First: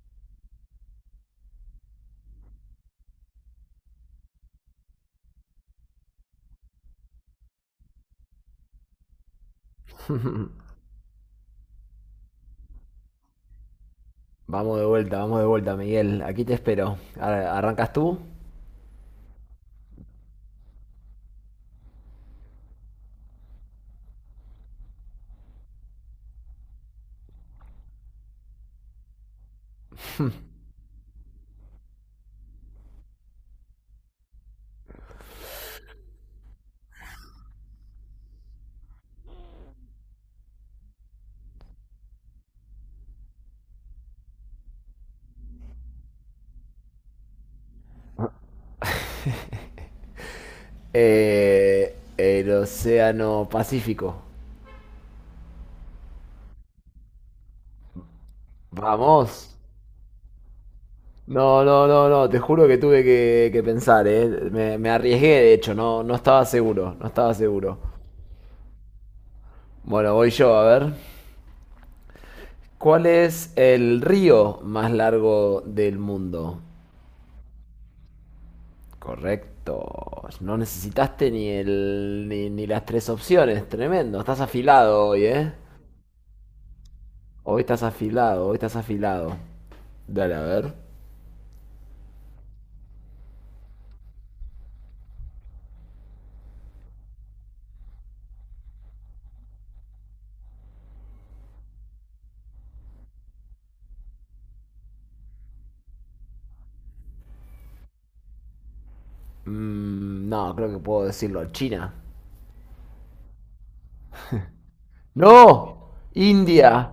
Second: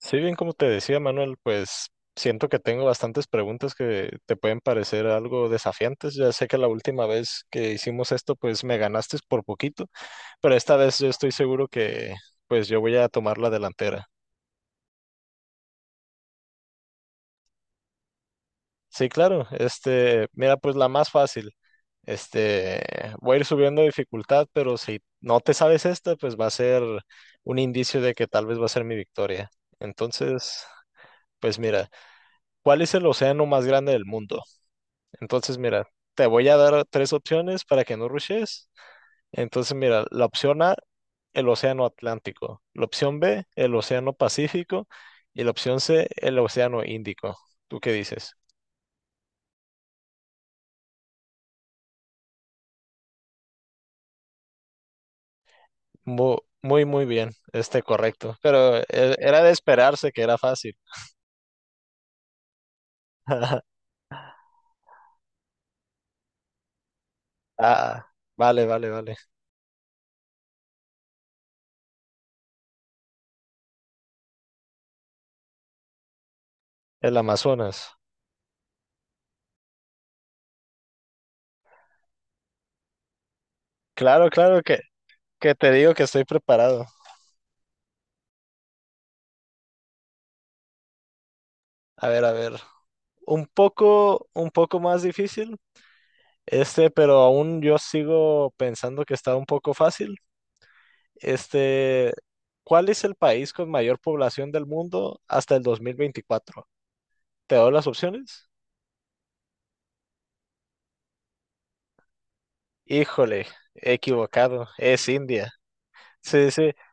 Sí, bien, como te decía Manuel, pues siento que tengo bastantes preguntas que te pueden parecer algo desafiantes. Ya sé que la última vez que hicimos esto, pues me ganaste por poquito, pero esta vez yo estoy seguro que pues yo voy a tomar la delantera. Vamos de vuelta, Miguel. Aquí te espero. ¿Arrancas tú? Sí, claro, mira, pues la más fácil. Este, voy a ir subiendo dificultad, pero si no te sabes esta, pues va a ser un indicio de que tal vez va a ser mi victoria. Entonces, pues mira, ¿cuál es el océano más grande del mundo? Entonces, mira, te voy a dar tres opciones para que no rushes. Entonces, mira, la opción A, el Océano Atlántico. La opción B, el Océano Pacífico. Y la opción C, el Océano Índico. ¿Tú qué dices? El Océano Pacífico. Muy, muy, muy bien. Correcto. Pero era de Vamos. esperarse que era fácil. No, no, no, no. Te juro que tuve que pensar, ¿eh? Me arriesgué, de hecho. No, no estaba seguro. No estaba seguro. Ah, vale, vale, vale. Bueno, voy yo, a ver. ¿Cuál es el río más largo del mundo? El Amazonas. Correcto. No necesitaste ni el, ni las tres opciones. Tremendo. Claro, Estás claro que, afilado hoy, ¿eh? que te digo que estoy preparado. Hoy estás afilado, hoy estás afilado. Dale, a ver. A ver, a ver. Un poco más difícil. Pero aún yo sigo pensando que está un poco fácil. Este, ¿Cuál es el país con mayor población del mundo hasta el 2024? ¿Te doy las opciones? No, creo que puedo decirlo. China. Híjole, equivocado, es India. ¡No! Sí, sí. India.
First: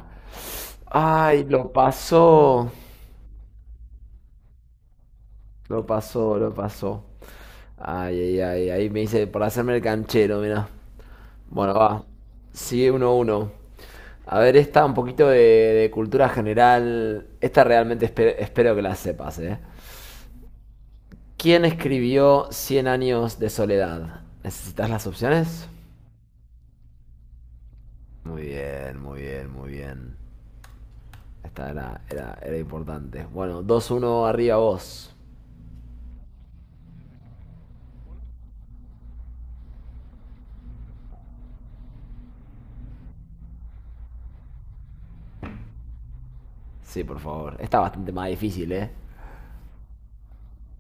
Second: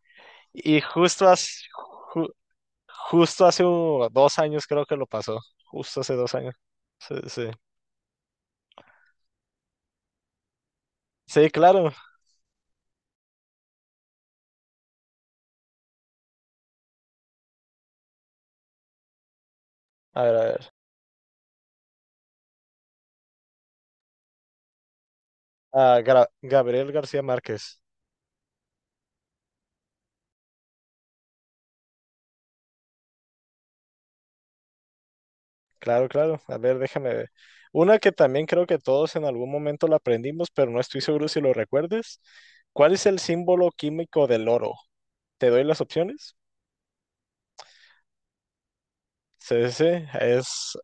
Y justo Ay, hace, lo ju- pasó. justo hace 2 años creo que lo pasó. Lo Justo hace dos pasó, años. lo pasó. Sí, sí. Ay, ay, ay. Ahí me dice, por hacerme el canchero, mira. Sí, Bueno, claro. va. Sigue 1 uno. A ver, esta un poquito de cultura general. Esta realmente espero que la sepas, ¿eh? A ver, a ver. ¿Quién escribió Cien años de soledad? ¿Necesitas las opciones? Ah, Gabriel García Márquez. Muy bien, muy bien, muy bien. Esta era importante. Bueno, 2-1 arriba vos. Claro, claro. A ver, déjame ver. Una que también creo que todos en algún momento la aprendimos, pero no estoy seguro si lo recuerdes. ¿Cuál es el símbolo químico del oro? Te doy las opciones. Sí, por favor. Está bastante más difícil, ¿eh? C, C. es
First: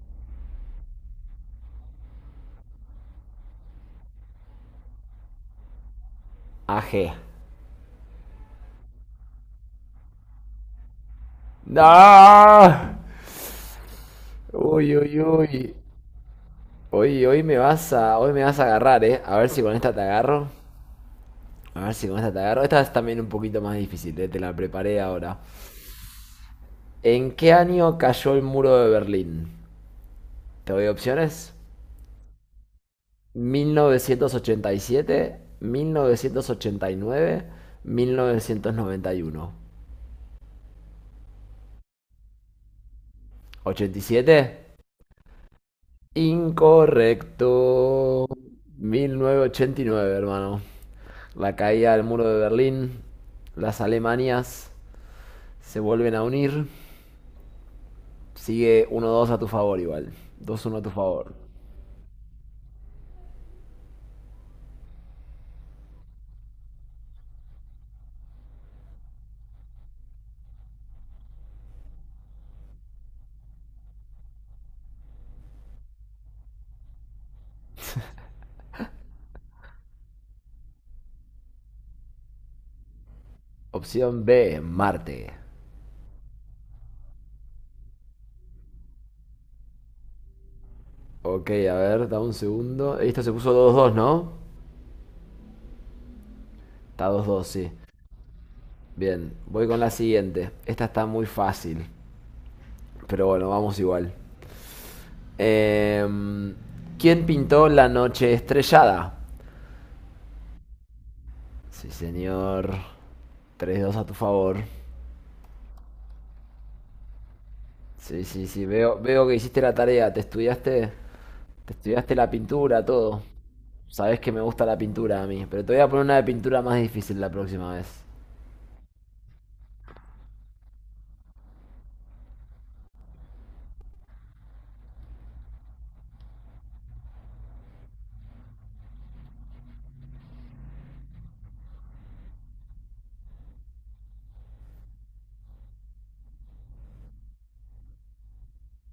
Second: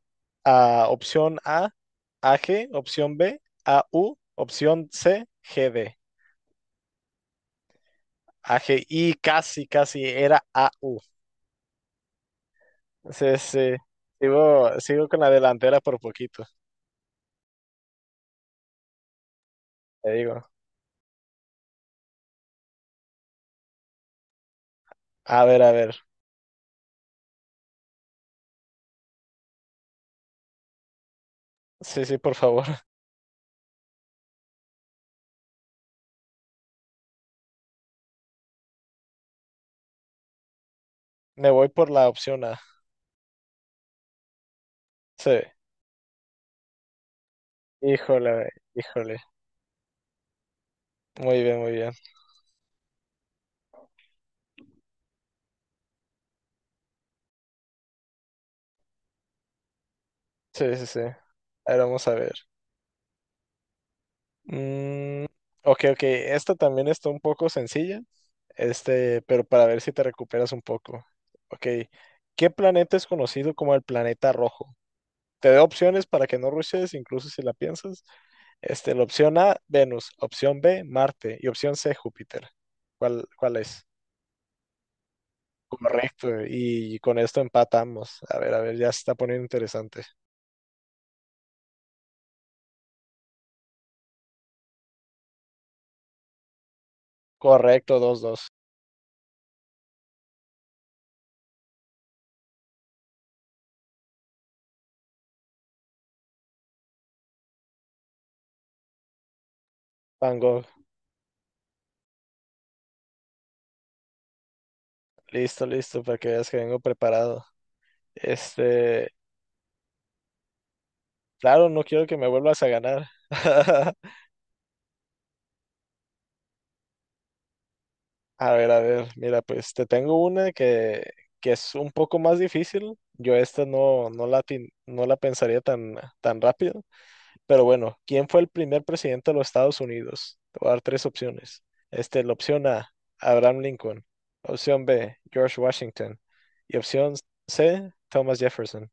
Opción A, AG, opción B, AU, opción C, GD. AG. AG, y casi, casi era AU. ¡No! AU. CC. Sigo, Uy, sigo con uy, la uy. delantera por poquito, Hoy me vas a agarrar, ¿eh? A ver si con esta te te digo. agarro. A ver si con esta te agarro. Esta es también un poquito más difícil, ¿eh? Te la preparé ahora. A ver, a ver. ¿En qué año cayó el muro de Berlín? ¿Te doy opciones? Sí, sí, por favor. 1987, 1989, 1991. Me voy por la opción A. 87. Sí. Incorrecto. Híjole, híjole. 1989, hermano. Muy La bien, muy bien. caída del muro de Berlín. Las Alemanias se vuelven a unir. Sigue 1-2 a tu favor igual. Sí, 2-1 a sí, tu sí. favor. Ahora vamos a ver. Mm, ok, ok. Esta también está un poco sencilla. Pero para ver si te recuperas un poco. Ok. ¿Qué planeta es conocido como el planeta rojo? Te doy opciones para que no rushes, incluso si la piensas. La opción A, Venus. Opción B, Marte. Y opción C, Júpiter. ¿Cuál es? Opción B, Marte. Correcto. Y con esto empatamos. A ver, ya se está poniendo interesante. Ok, a ver, da un segundo. Esto se puso 2-2, ¿no? Está 2-2, sí. Correcto, 2-2. Bien, voy con la siguiente. Esta está muy fácil, pero bueno, vamos igual. Em, ¿Quién pintó la noche estrellada? Van Gogh, Sí, señor. 3-2 a tu favor. listo, listo, para que veas que vengo preparado. Sí, sí, sí, veo, Este, veo que hiciste la tarea, claro, te no quiero estudiaste que me la vuelvas a pintura, ganar. todo. Sabes que me gusta la pintura a mí, pero te voy a poner una de pintura más difícil la próxima vez. A ver, mira, pues te tengo una que es un poco más difícil. Yo esta no, no la, no la pensaría tan, tan rápido. Pero bueno, ¿quién fue el primer presidente de los Estados Unidos? Te voy a dar tres opciones. La opción A, Abraham Lincoln. Opción B, George Washington. Y opción C, Thomas Jefferson.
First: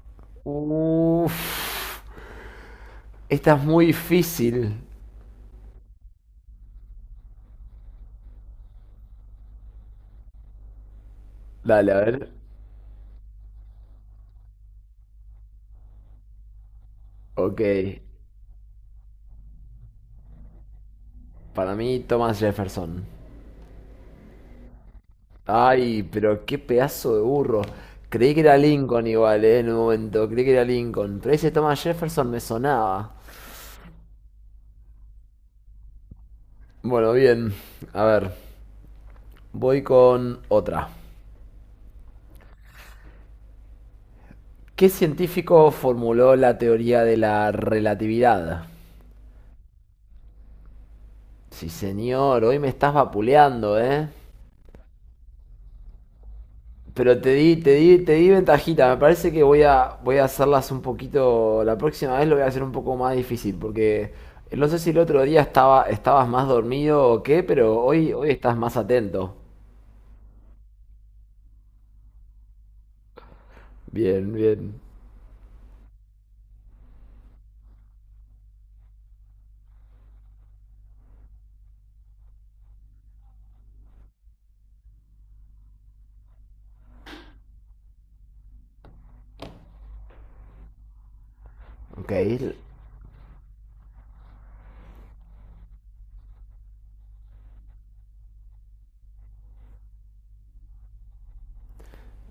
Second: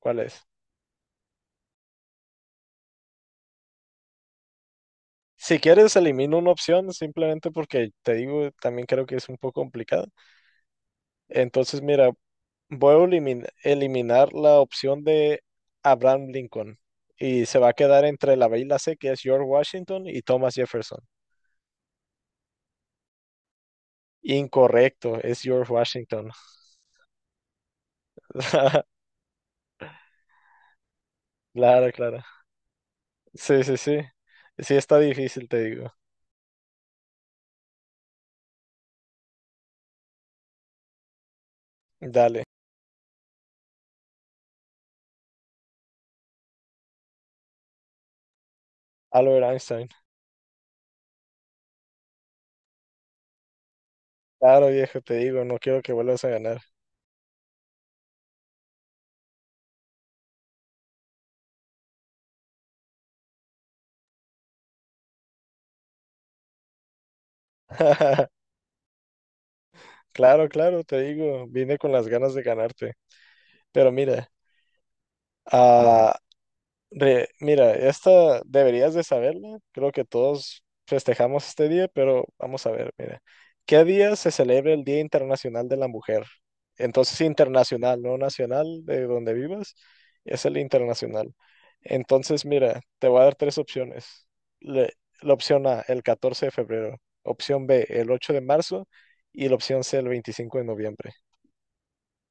¿Cuál es? Uff, esta es muy difícil. Si quieres, elimino una opción simplemente porque te digo, también creo que es un poco complicado. Entonces, Dale, a mira, ver. voy a eliminar la opción de Abraham Lincoln y se Ok. va a quedar entre la B y la C, que es George Washington y Thomas Jefferson. Para mí, Thomas Jefferson. Incorrecto, es George Ay, Washington. pero qué pedazo de burro. Creí que era Lincoln igual, en un momento. Creí que era Lincoln. Pero ese Thomas Claro, claro. Jefferson me sonaba. Sí, sí, sí. Sí, está difícil, te digo. Bueno, bien. A ver, voy con otra. Dale, ¿Qué científico formuló la teoría de la relatividad? Albert Einstein. Sí, señor, hoy me estás vapuleando, ¿eh? Claro, viejo, te digo, no quiero que vuelvas a ganar. Pero te di ventajita. Me parece que voy a hacerlas un poquito. La próxima vez lo voy a hacer un poco más difícil. Porque no sé si el otro día estabas más dormido o qué, pero hoy estás más atento. Claro, claro, te digo, vine con las ganas de ganarte. Pero mira, Bien, bien. ah, mira, esta deberías de saberla. Creo que todos festejamos este día, pero vamos a ver, mira. ¿Qué día se celebra el Día Internacional de la Mujer? Entonces, internacional, no nacional, de donde vivas, es el internacional. Ok, Entonces, mira, te voy a dar tres opciones. Le- la opción A, el 14 de febrero. Opción B, el 8 de marzo. Y la opción C, el 25 de noviembre.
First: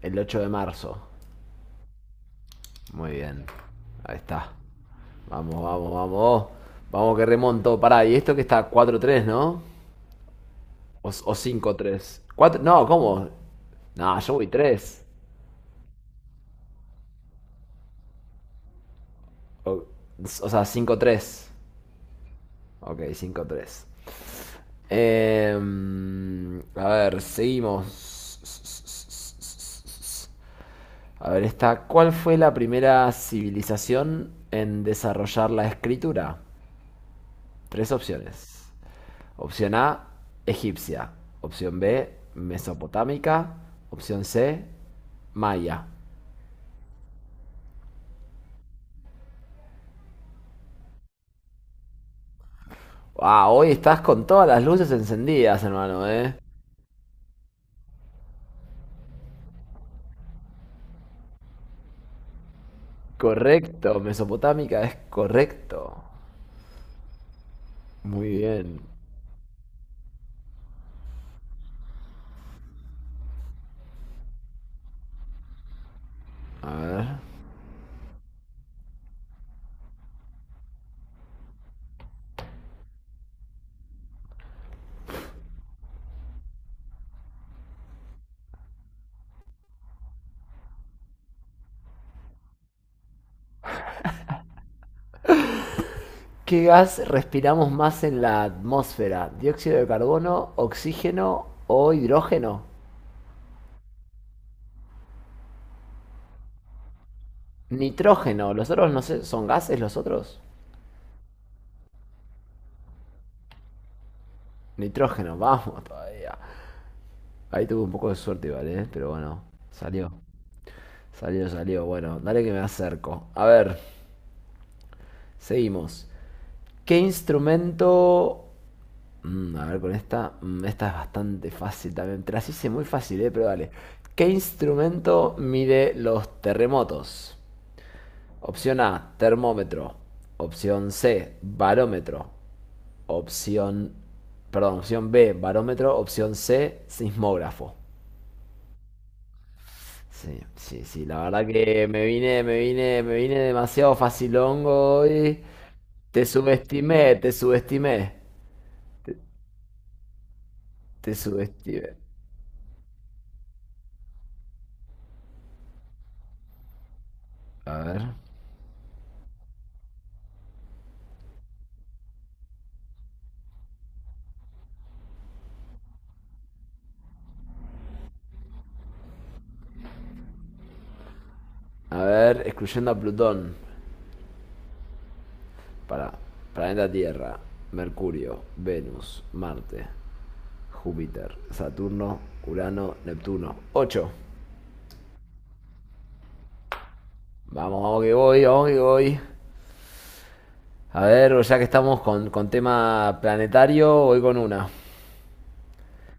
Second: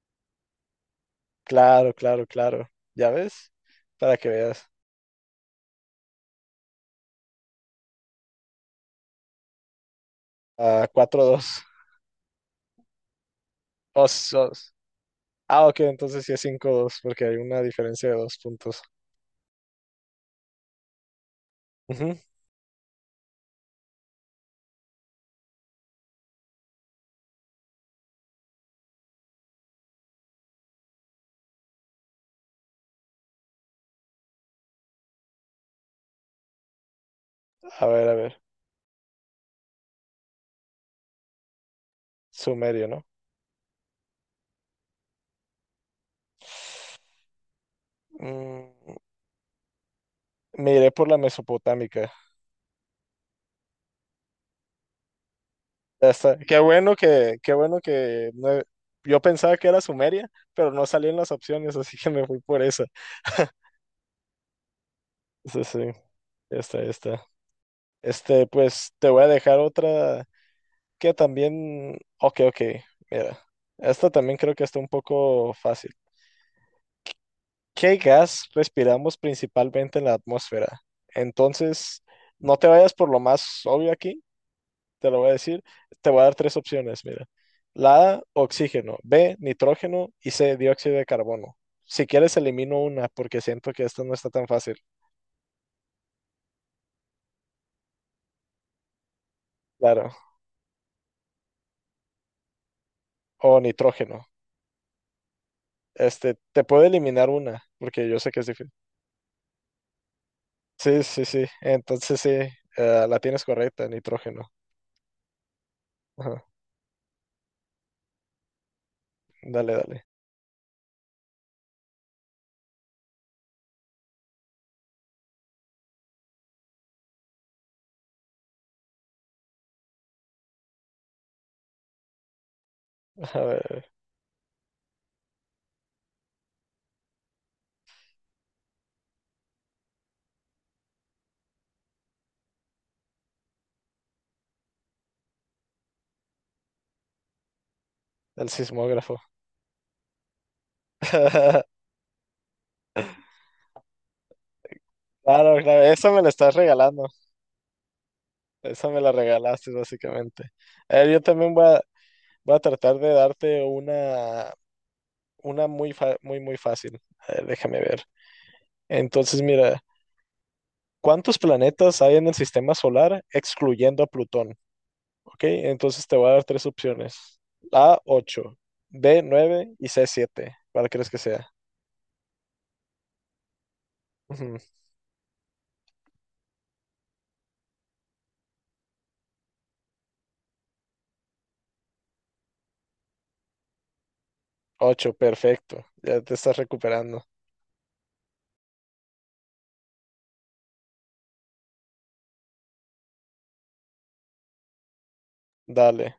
el 8 de marzo. Claro, claro, claro. ¿Ya Muy bien. ves? Para Ahí que está. veas. Vamos, vamos, vamos. Vamos que remonto. Pará, y esto que está 4-3, ¿no? Ah, O, cuatro o dos 5-3. No, ¿cómo? No, Os, yo voy os. tres. Ah, ok, entonces sí es 5-2 porque hay una diferencia de 2 puntos. O, o sea, 5-3. Ujú. Ok, 5-3. A ver, seguimos. A ver, esta. ¿Cuál fue la primera civilización en desarrollar la escritura? A Tres ver, a ver. opciones. Opción A, egipcia. Opción B, Sumerio, ¿no? mesopotámica. Opción C, maya. Mm, me iré por la mesopotámica. Ah, hoy estás con todas las luces encendidas, hermano, Ya ¿eh? está. Qué bueno que no- Yo pensaba que era Sumeria, pero no salían las opciones, así que me fui por esa. Correcto, mesopotámica es Sí, sí, correcto. ya está, ya está. Muy bien. Pues te voy a dejar otra que también. Ok, ok, mira. Esta también creo que está un poco fácil. A ver. ¿Qué gas respiramos principalmente en la atmósfera? Entonces, no te vayas por lo más obvio aquí, te lo voy a decir. Te voy a dar tres opciones, mira. La A, oxígeno, B, nitrógeno y C, dióxido de carbono. Si quieres, elimino una porque siento que esta no está tan fácil. ¿Qué gas respiramos más en la atmósfera? ¿Dióxido de Claro, carbono, oxígeno o hidrógeno? o nitrógeno. Te puedo eliminar una porque yo sé que es Nitrógeno. Los difícil. otros no sé, ¿son gases los otros? Sí, sí, sí. Entonces, sí, la tienes correcta, nitrógeno. Nitrógeno, vamos todavía. Ajá. Ahí tuve un poco de suerte vale, ¿eh? Pero bueno, Dale, dale. salió. Salió, salió. Bueno, dale que me acerco. A ver, seguimos. ¿Qué instrumento... A ver con esta. Esta es bastante fácil también. Te las hice muy fácil, ¿eh? A Pero dale. ver, ¿Qué instrumento mide los terremotos? Opción A, termómetro. Opción C, barómetro. Opción, perdón, opción B, barómetro. Opción C, sismógrafo. el sismógrafo. Sí, sí, sí, la verdad que me vine demasiado facilongo hoy. Claro, claro, eso me Te la estás regalando, subestimé, te subestimé. eso me la Te, regalaste básicamente. A ver, te yo también voy a, subestimé. voy a tratar de darte una muy, muy fácil. A ver, A déjame ver. ver. Entonces, mira, ¿cuántos planetas hay en el sistema solar excluyendo a Plutón? ¿Ok? Entonces te voy a dar tres opciones. A, 8, B, 9 y C, 7. ¿Cuál crees que sea? A ver, excluyendo a Plutón. Ujú, Para planeta Tierra, Mercurio, Venus, Marte, Júpiter, Saturno, Urano, Neptuno. 8. 8, perfecto, ya te estás recuperando. Vamos, vamos que voy, vamos que voy. A ver, ya que estamos con tema planetario, voy con una. Dale,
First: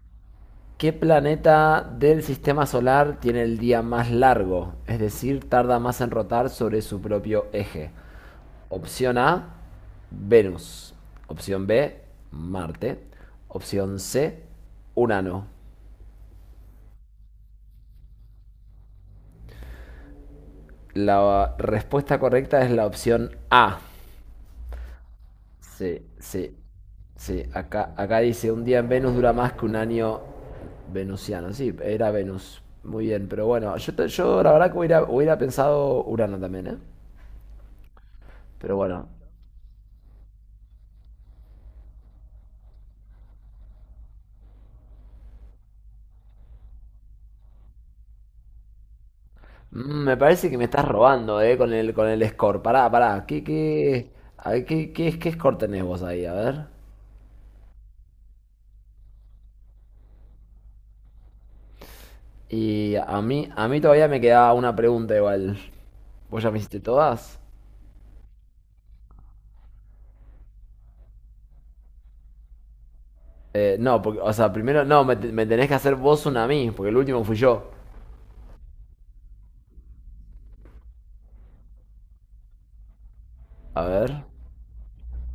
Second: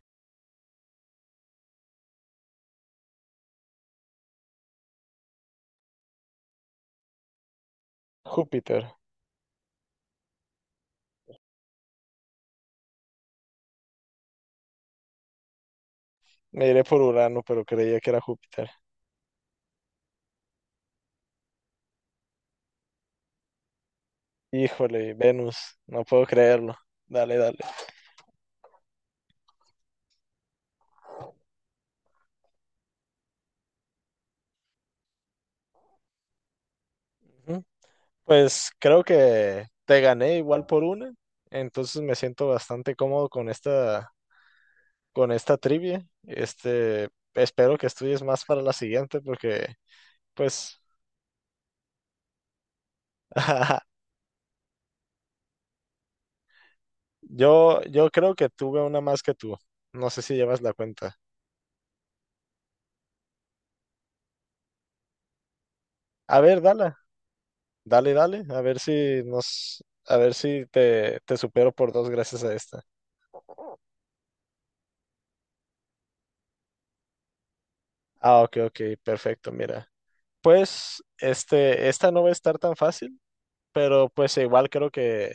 ¿Qué planeta del sistema solar tiene el día más largo? Es decir, tarda más en rotar sobre su propio eje. Júpiter. Opción A, Venus. Opción B, Marte. Opción C, Urano. Me iré por Urano, pero creía que era Júpiter. La respuesta correcta es la opción A. Híjole, Venus, Sí, no puedo Sí, creerlo. Dale, sí. dale. Acá dice, un día en Venus dura más que un año venusiano. Sí, era Venus. Muy bien, pero bueno, yo la verdad que hubiera pensado Urano también, ¿eh? Ujú. Pues Pero creo bueno. que te gané igual por una, entonces me siento bastante cómodo con esta, trivia. Espero que estudies más para la siguiente porque, Me parece que me pues, estás robando, ¿eh? Con el score. Pará, pará. ¿Qué, qué, a ver, qué score tenés vos ahí? A ver. yo creo que tuve una más que tú. No sé si llevas la cuenta. Y a mí todavía me quedaba una pregunta igual. A ¿Vos ya me ver, hiciste dale, todas? dale, dale, a ver si te, te supero por dos gracias a esta. No, porque, o sea, primero, no, me tenés que hacer vos una a mí, porque el último fui yo. Ah, ok, ok, perfecto, mira. Pues esta no va a estar tan fácil, A pero ver. pues igual creo que,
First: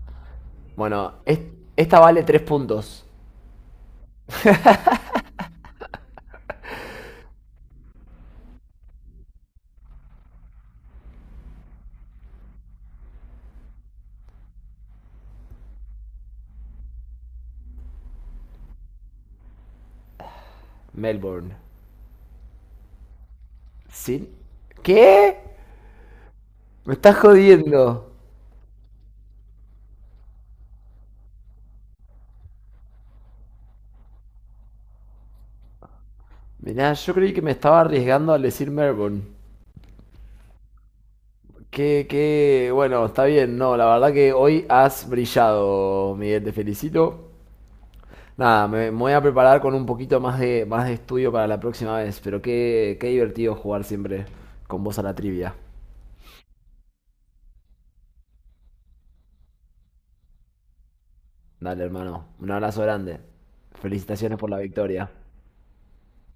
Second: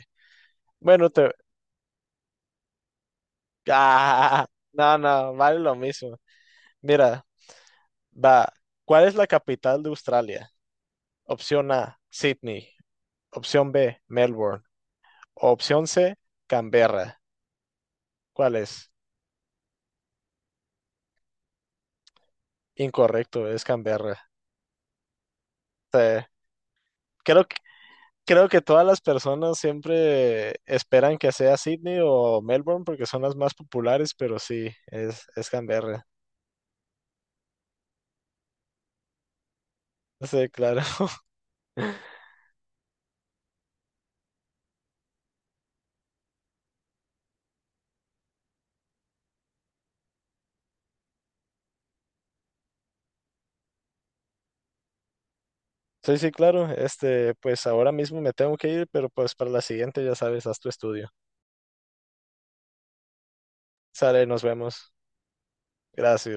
bueno, Bueno, te... esta vale tres puntos. Ah, no, no, vale lo mismo. Mira, va. ¿Cuál es la capital de Australia? Opción A, Sydney. Opción B, Melbourne. Opción C, Canberra. ¿Cuál es? Melbourne. Incorrecto, es Canberra. ¿Sí? ¿Qué? Te- Me estás Creo que, jodiendo. creo que todas las personas siempre esperan que sea Sydney o Melbourne porque son las más populares, pero sí, es Canberra. Mirá, yo creí que me estaba arriesgando al decir Melbourne. Sí, claro. Bueno, está bien, no, la verdad que hoy has brillado, Miguel, te felicito. Nada, me voy a preparar con un poquito más de estudio para la próxima vez, pero qué divertido jugar siempre con vos a la trivia. Sí, sí, claro. Pues ahora mismo me tengo que ir, pero pues para la siguiente ya sabes, haz tu estudio. Dale, hermano. Un abrazo grande. Sale, Felicitaciones nos por la vemos. victoria. Gracias.